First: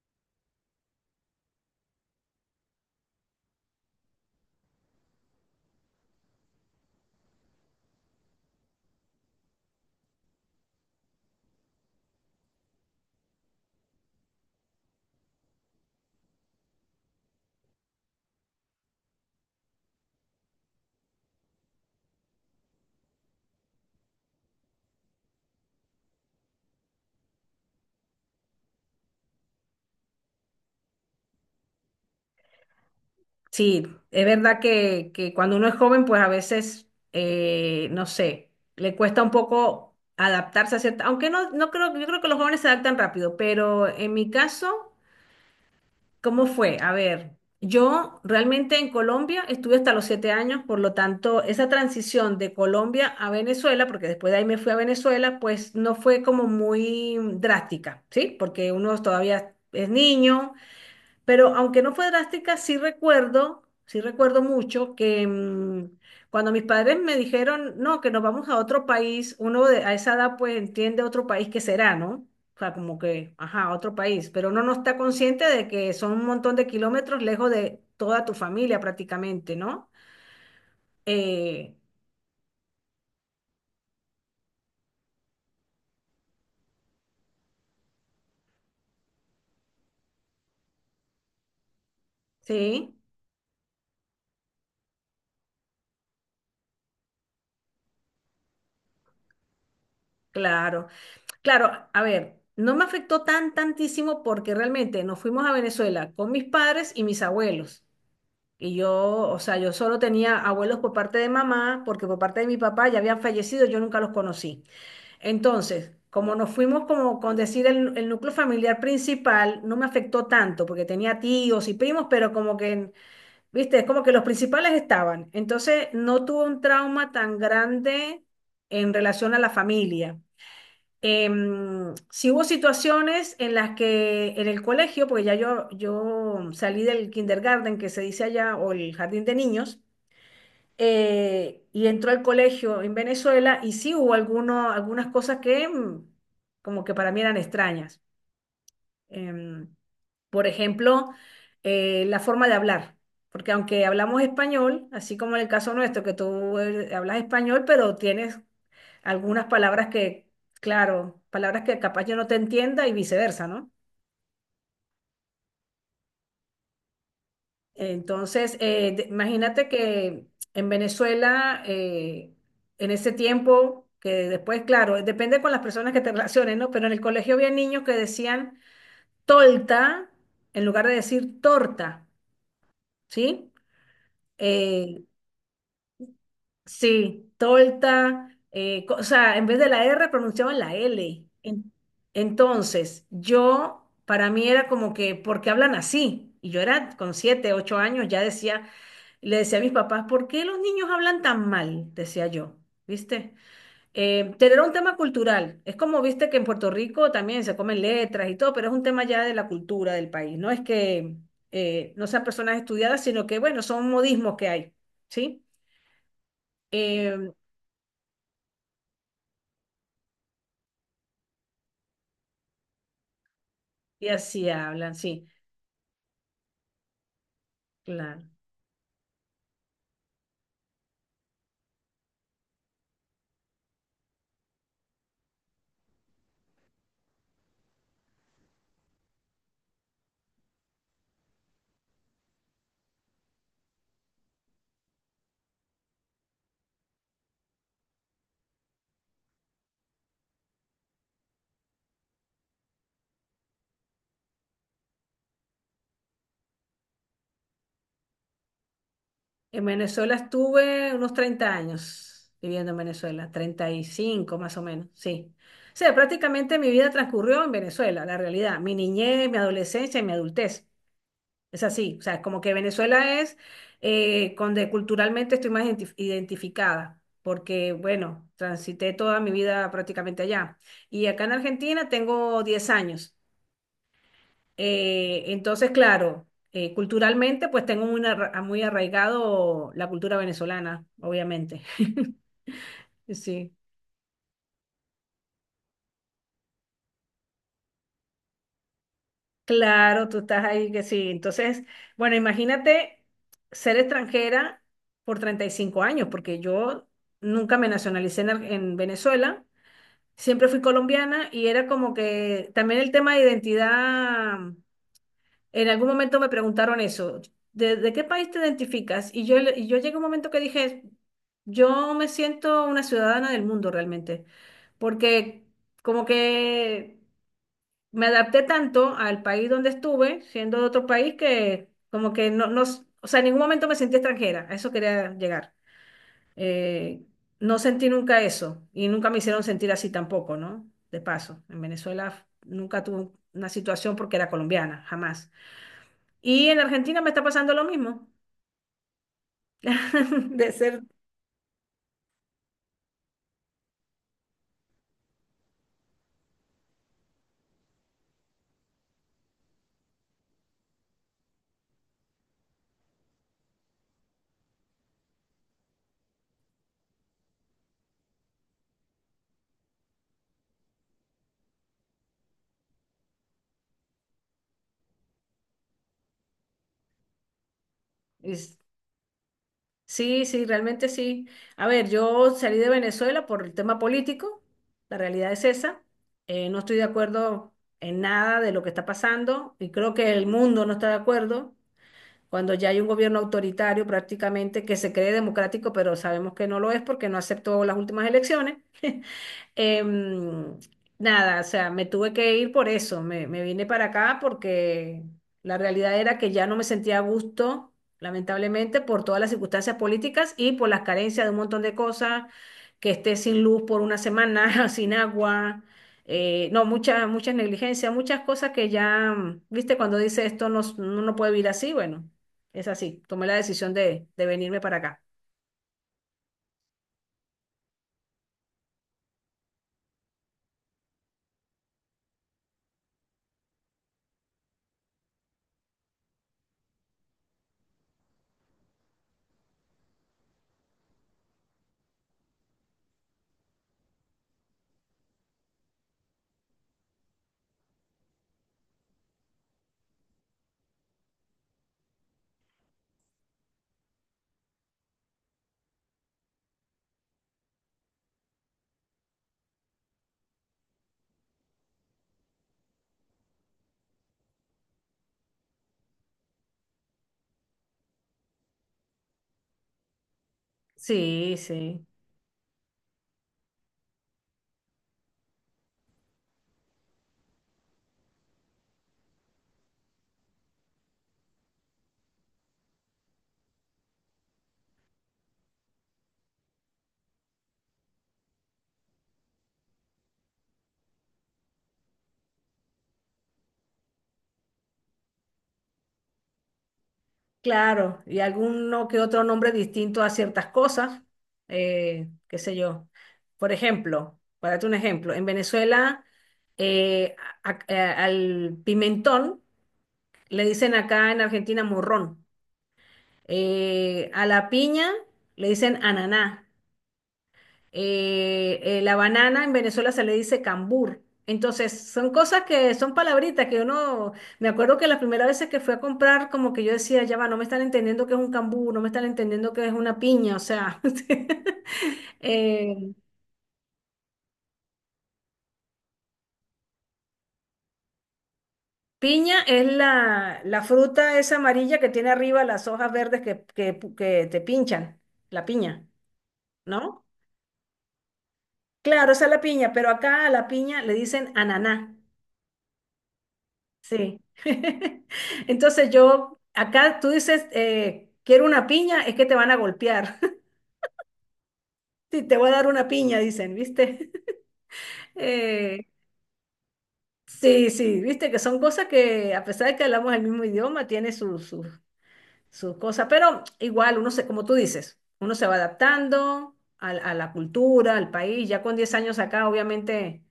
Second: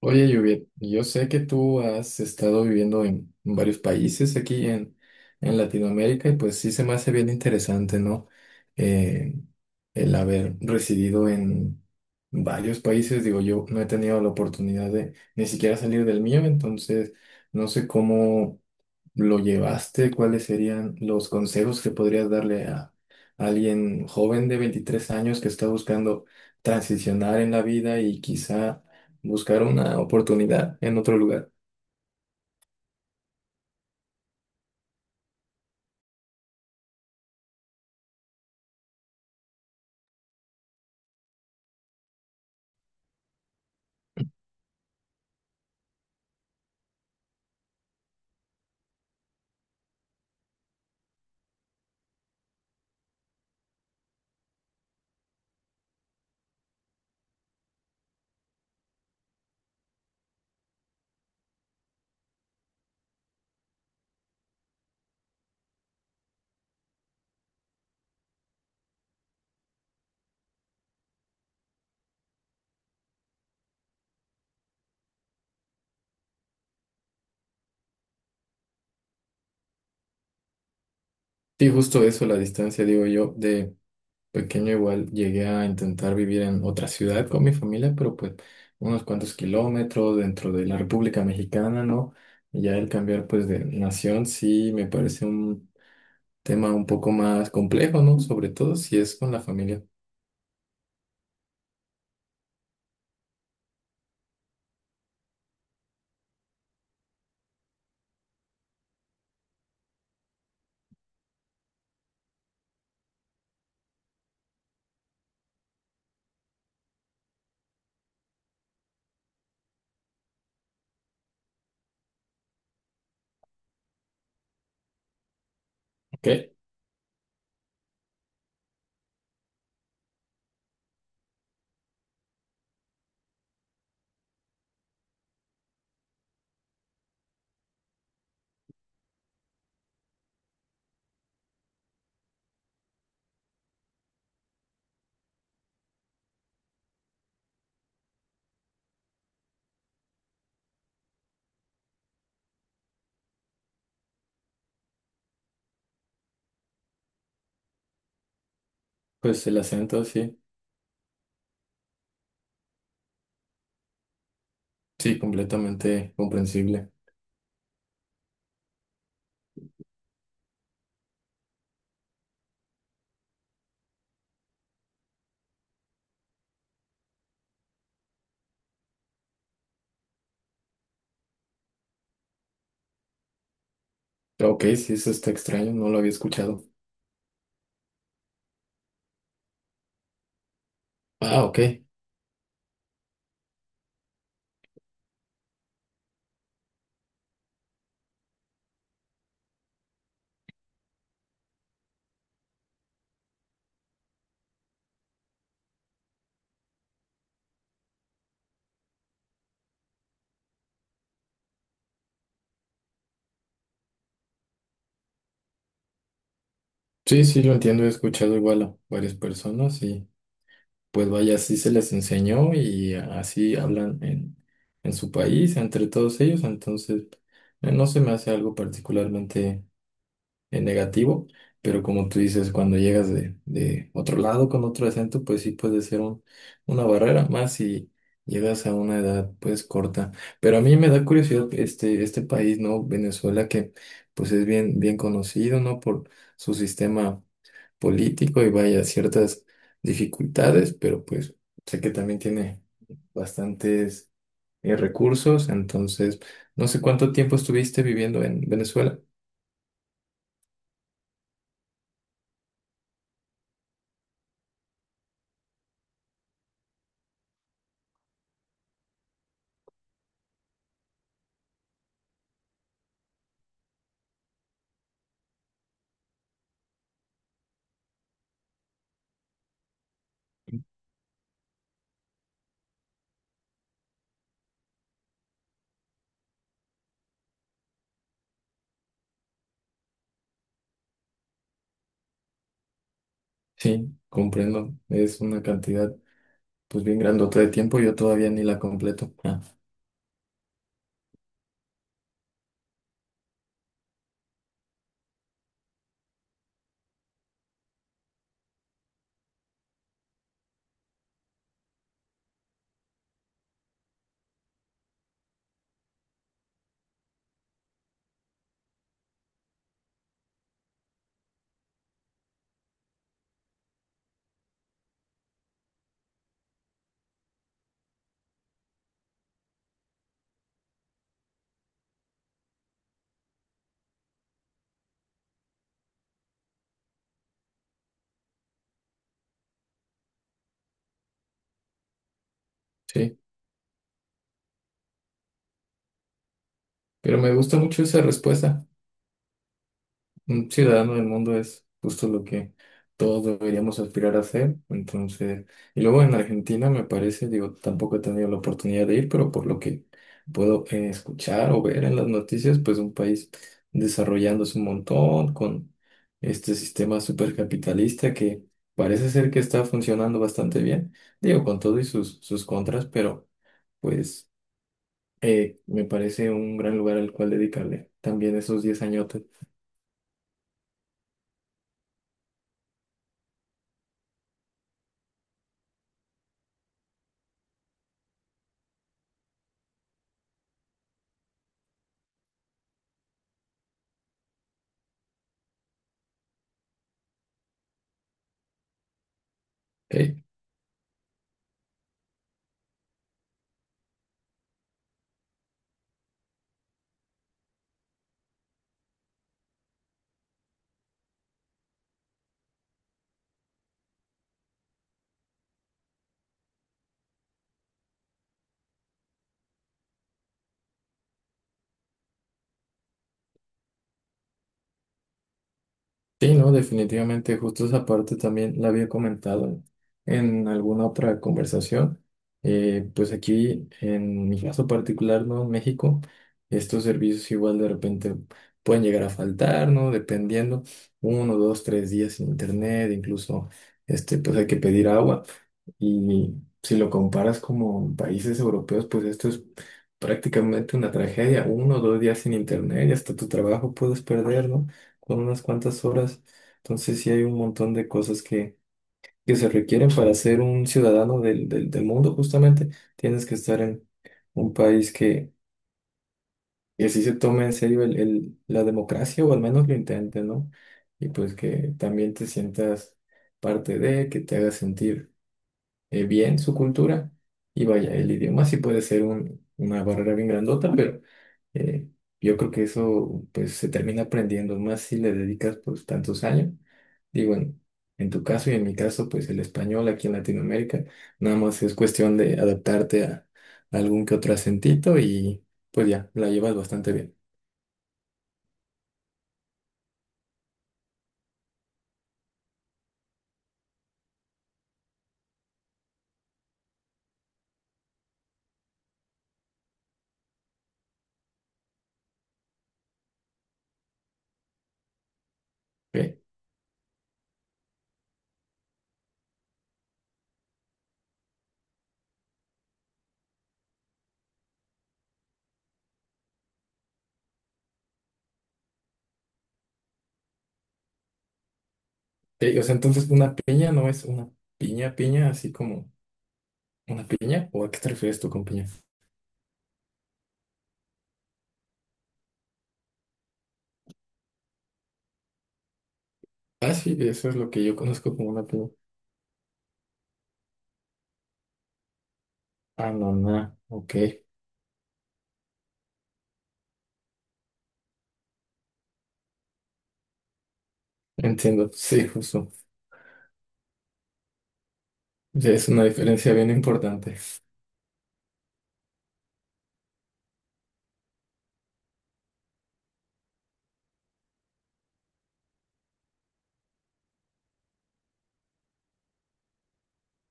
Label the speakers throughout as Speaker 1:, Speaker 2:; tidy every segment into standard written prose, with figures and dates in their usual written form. Speaker 1: Oye, Juviet, yo sé que tú has estado viviendo en varios países aquí en Latinoamérica y pues sí se me hace bien interesante, ¿no? Eh, el haber residido en varios países, digo, yo no he tenido la oportunidad de ni siquiera salir del mío, entonces no sé cómo ¿lo llevaste? ¿Cuáles serían los consejos que podrías darle a alguien joven de 23 años que está buscando transicionar en la vida y quizá buscar una oportunidad en otro lugar?
Speaker 2: Sí, es verdad que cuando uno es joven, pues a veces, no sé, le cuesta un poco adaptarse a cierta, aunque no, no creo, yo creo que los jóvenes se adaptan rápido, pero en mi caso, ¿cómo fue? A ver, yo realmente en Colombia estuve hasta los 7 años, por lo tanto, esa transición de Colombia a Venezuela, porque después de ahí me fui a Venezuela, pues no fue como muy drástica, ¿sí? Porque uno todavía es niño, pero aunque no fue drástica, sí recuerdo mucho que cuando mis padres me dijeron, no, que nos vamos a otro país, a esa edad pues entiende otro país que será, ¿no? O sea, como que, ajá, otro país, pero uno no está consciente de que son un montón de kilómetros lejos de toda tu familia prácticamente, ¿no?
Speaker 1: Sí,
Speaker 2: Eh,
Speaker 1: justo eso, la distancia, digo yo, de pequeño igual llegué a intentar vivir en otra ciudad con mi familia, pero pues unos cuantos kilómetros dentro de la República Mexicana, ¿no? Y ya el
Speaker 2: sí,
Speaker 1: cambiar pues de nación sí me parece un tema un poco más complejo, ¿no? Sobre todo si es con la familia.
Speaker 2: claro. Claro, a ver, no me afectó tantísimo porque realmente nos fuimos a Venezuela con mis padres y mis abuelos. Y yo, o sea, yo solo tenía abuelos por parte de mamá, porque por parte de mi papá ya habían fallecido, yo nunca los conocí. Entonces, como nos fuimos como con decir el núcleo familiar principal, no me afectó tanto, porque tenía tíos y primos, pero como que, viste, es como que los principales estaban. Entonces, no
Speaker 1: Ok,
Speaker 2: tuve un trauma tan grande en relación a la familia. Sí hubo situaciones en las que en el colegio, porque ya yo salí del kindergarten que se dice allá, o el jardín de niños, y entró al colegio en Venezuela y sí hubo algunas cosas que como que para mí eran extrañas. Em, por ejemplo, la forma de hablar, porque aunque hablamos español, así como en el caso nuestro, que tú hablas español, pero tienes algunas
Speaker 1: pues el
Speaker 2: palabras
Speaker 1: acento,
Speaker 2: que,
Speaker 1: sí,
Speaker 2: claro, palabras que capaz yo no te entienda y viceversa, ¿no?
Speaker 1: sí, completamente comprensible.
Speaker 2: Entonces, imagínate que en Venezuela, en ese tiempo, que después, claro, depende con las personas que te relaciones, ¿no? Pero en el colegio había niños que decían tolta en lugar de decir torta, ¿sí?
Speaker 1: Ok, sí,
Speaker 2: Eh,
Speaker 1: eso está extraño, no lo había escuchado.
Speaker 2: sí, tolta, o sea, en vez de la R pronunciaban la L.
Speaker 1: Ah, ok.
Speaker 2: Entonces, para mí era como que, ¿por qué hablan así? Y yo era con 7, 8 años, le decía a mis papás, ¿por qué los niños hablan tan mal? Decía yo, ¿viste? Tener un tema cultural. Es como, viste, que en Puerto Rico también se comen letras y todo, pero es un tema ya de la cultura del país. No es que no sean personas estudiadas, sino que, bueno, son modismos que hay, ¿sí?
Speaker 1: Sí,
Speaker 2: Eh,
Speaker 1: sí, lo entiendo, he escuchado igual a varias personas y pues vaya, así se les enseñó y así hablan
Speaker 2: y así
Speaker 1: en
Speaker 2: hablan,
Speaker 1: su
Speaker 2: sí,
Speaker 1: país, entre todos ellos, entonces no se me
Speaker 2: claro.
Speaker 1: hace algo particularmente en negativo, pero como tú dices, cuando llegas de otro lado con otro acento, pues sí puede ser una barrera más si llegas a una edad pues corta. Pero a mí me da curiosidad este país, ¿no? Venezuela, que pues es bien, bien conocido, ¿no? Por su sistema político y vaya ciertas dificultades, pero pues sé que también tiene bastantes recursos, entonces no sé cuánto tiempo estuviste viviendo en Venezuela.
Speaker 2: En Venezuela estuve unos 30 años viviendo en Venezuela, 35 más o menos, sí. O sea, prácticamente mi vida transcurrió en Venezuela, la realidad, mi niñez, mi adolescencia y mi adultez. Es así, o sea, es como que Venezuela es donde culturalmente estoy más identificada, porque, bueno, transité toda mi vida prácticamente allá. Y acá en Argentina tengo 10 años. Entonces, claro, culturalmente, pues tengo muy arraigado la cultura venezolana, obviamente. Sí,
Speaker 1: Sí, comprendo. Es una cantidad, pues bien grandota de tiempo. Yo todavía ni la completo. Ah,
Speaker 2: claro, tú estás ahí que sí. Entonces, bueno, imagínate ser extranjera por 35 años, porque yo nunca me nacionalicé en Venezuela, siempre fui colombiana y era como que también el tema de identidad. En algún momento me preguntaron eso, ¿de qué país te identificas? Y yo llegué a un momento que dije, yo me siento una ciudadana del mundo realmente, porque como que me adapté tanto al país donde estuve, siendo de otro país, que como que no, no, o sea, en ningún momento me sentí extranjera, a eso quería llegar. Eh, no sentí nunca eso y nunca me hicieron sentir así tampoco, ¿no? De paso, en Venezuela nunca tuve
Speaker 1: sí,
Speaker 2: una situación porque era colombiana, jamás. Y en Argentina me
Speaker 1: pero
Speaker 2: está
Speaker 1: me
Speaker 2: pasando
Speaker 1: gusta
Speaker 2: lo
Speaker 1: mucho esa
Speaker 2: mismo.
Speaker 1: respuesta. Un
Speaker 2: de ser,
Speaker 1: ciudadano del mundo es justo lo que todos deberíamos aspirar a ser. Entonces, y luego en Argentina me parece, digo, tampoco he tenido la oportunidad de ir, pero por lo que puedo escuchar o ver en las noticias, pues un país desarrollándose un montón con este sistema supercapitalista que parece ser que está funcionando bastante bien, digo, con todo y sus contras, pero pues me parece un gran lugar al cual dedicarle también
Speaker 2: es-
Speaker 1: esos 10 añotes.
Speaker 2: sí, sí, realmente sí. A ver, yo salí de Venezuela por el tema político, la realidad es esa. No estoy de acuerdo en nada de lo que está pasando y creo que el mundo no está de acuerdo cuando ya hay un gobierno autoritario prácticamente que se cree democrático, pero sabemos que no lo es porque no aceptó las últimas elecciones.
Speaker 1: ¿Ok?
Speaker 2: Em, nada, o sea, me tuve que ir por eso, me vine para acá porque la realidad era que ya no me sentía a gusto, lamentablemente, por todas las circunstancias políticas y por las carencias de un montón de cosas, que esté sin luz por una semana, sin agua, no, muchas, muchas negligencias, muchas cosas que ya, viste, cuando dice esto no, no, no puede vivir así, bueno, es así, tomé la decisión de venirme para acá.
Speaker 1: Sí, no, definitivamente, justo esa parte también la había comentado en alguna otra conversación. Pues aquí, en mi caso particular, ¿no? En México, estos servicios igual de repente pueden llegar a faltar, ¿no? Dependiendo, uno, dos, tres días sin internet, incluso, pues hay que pedir agua. Y si lo comparas como países europeos, pues esto es prácticamente una tragedia. Uno o dos días sin internet y hasta tu trabajo puedes perder, ¿no? Con unas cuantas horas. Entonces sí hay un montón de cosas que se requieren para ser un ciudadano del mundo, justamente. Tienes que estar en un país que sí se tome en serio la democracia o al menos lo intente, ¿no? Y pues
Speaker 2: Sí,
Speaker 1: que
Speaker 2: sí.
Speaker 1: también te sientas parte de, que te haga sentir bien su cultura. Y vaya, el idioma sí puede ser una barrera bien grandota, pero eh, yo creo que eso pues se termina aprendiendo más si le dedicas pues tantos años. Digo, en tu caso y en mi caso, pues el español aquí en Latinoamérica, nada más es cuestión de adaptarte a algún que otro acentito y pues ya, la llevas bastante bien.
Speaker 2: Claro, y alguno que otro nombre distinto a ciertas cosas, qué sé yo. Por ejemplo, para darte un ejemplo, en Venezuela eh, al pimentón le dicen acá en Argentina morrón. A la piña le dicen
Speaker 1: ¿Ok?
Speaker 2: ananá. La banana en Venezuela se le dice cambur. Entonces, son cosas que son palabritas que uno, me acuerdo que las primeras veces que fui a comprar, como que yo decía, ya va, no me están entendiendo qué es un cambur, no me están entendiendo qué es una piña, o sea,
Speaker 1: O sea,
Speaker 2: eh,
Speaker 1: entonces una piña no es una piña, piña, así como una piña, ¿o a qué te refieres tú con piña?
Speaker 2: piña es la fruta esa amarilla que tiene arriba las hojas verdes que te pinchan, la piña,
Speaker 1: Ah, sí,
Speaker 2: ¿no?
Speaker 1: eso es lo que yo conozco como una piña.
Speaker 2: Claro, esa es la piña, pero acá a la piña le dicen ananá.
Speaker 1: Ah, no, no, ok.
Speaker 2: Sí. Entonces yo, acá tú dices, quiero una piña, es que te van a golpear.
Speaker 1: Entiendo, sí,
Speaker 2: Sí, te voy
Speaker 1: justo.
Speaker 2: a dar una piña, dicen, ¿viste?
Speaker 1: Ya es una
Speaker 2: Eh,
Speaker 1: diferencia bien importante.
Speaker 2: sí, sí, viste que son cosas que a pesar de que hablamos el mismo idioma, tiene sus cosas, pero igual uno se, como tú dices, uno se va adaptando a la cultura, al país, ya con 10 años acá obviamente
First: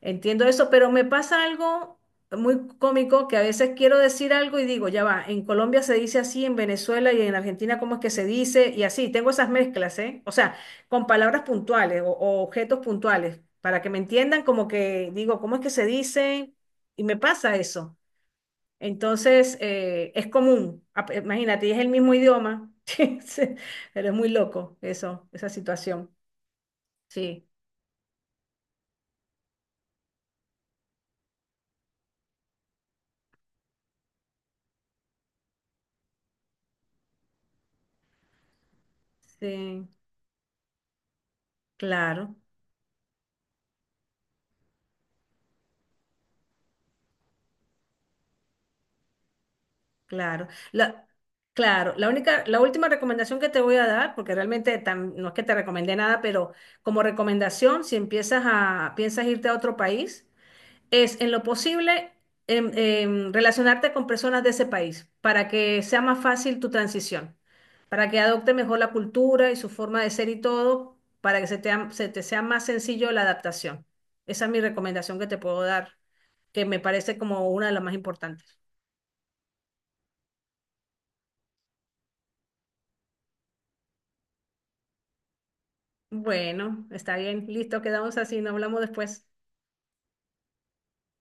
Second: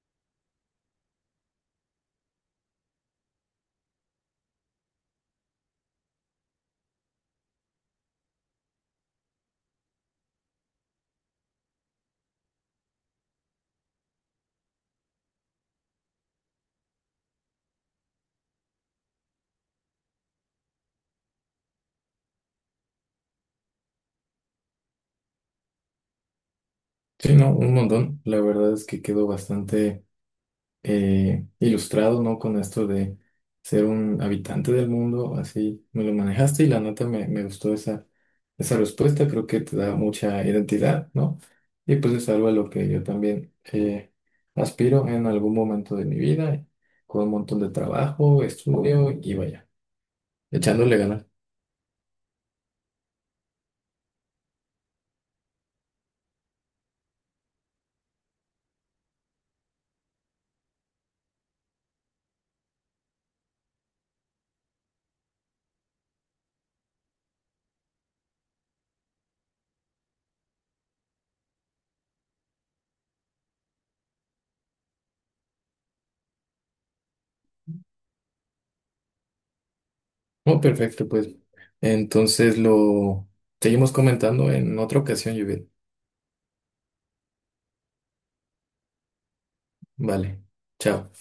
Speaker 2: entiendo eso, pero me pasa algo muy cómico que a veces quiero decir algo y digo, ya va, en Colombia se dice así, en Venezuela y en Argentina cómo es que se dice y así, tengo esas mezclas, ¿eh? O sea, con palabras puntuales o objetos puntuales, para que me entiendan como que digo, ¿cómo es que se dice? Y me pasa eso. Entonces, es común, imagínate, y es el mismo idioma. Sí, sí, pero es muy loco eso, esa situación.
Speaker 1: Sí,
Speaker 2: Sí,
Speaker 1: no, un montón. La verdad es que quedo bastante ilustrado, ¿no? Con esto de ser un habitante del mundo, así me lo manejaste y la neta me gustó esa respuesta. Creo que te
Speaker 2: sí,
Speaker 1: da mucha identidad, ¿no? Y pues es
Speaker 2: claro,
Speaker 1: algo a lo que yo también aspiro en algún momento de mi vida, con un montón de trabajo, estudio y vaya.
Speaker 2: claro.
Speaker 1: Echándole
Speaker 2: La,
Speaker 1: ganas.
Speaker 2: claro, la última recomendación que te voy a dar, porque realmente no es que te recomendé nada, pero como recomendación, si piensas irte a otro país, es en lo posible relacionarte con personas de ese país para que sea más fácil tu transición, para que adopte mejor la cultura y su forma de ser y todo, para que se te sea más sencillo la adaptación. Esa es mi recomendación que te puedo dar, que me parece como una de las más importantes.
Speaker 1: Oh, perfecto, pues. Entonces lo seguimos comentando en otra ocasión, Judith.
Speaker 2: Bueno, está bien, listo, quedamos así, nos hablamos después.
Speaker 1: Vale. Chao.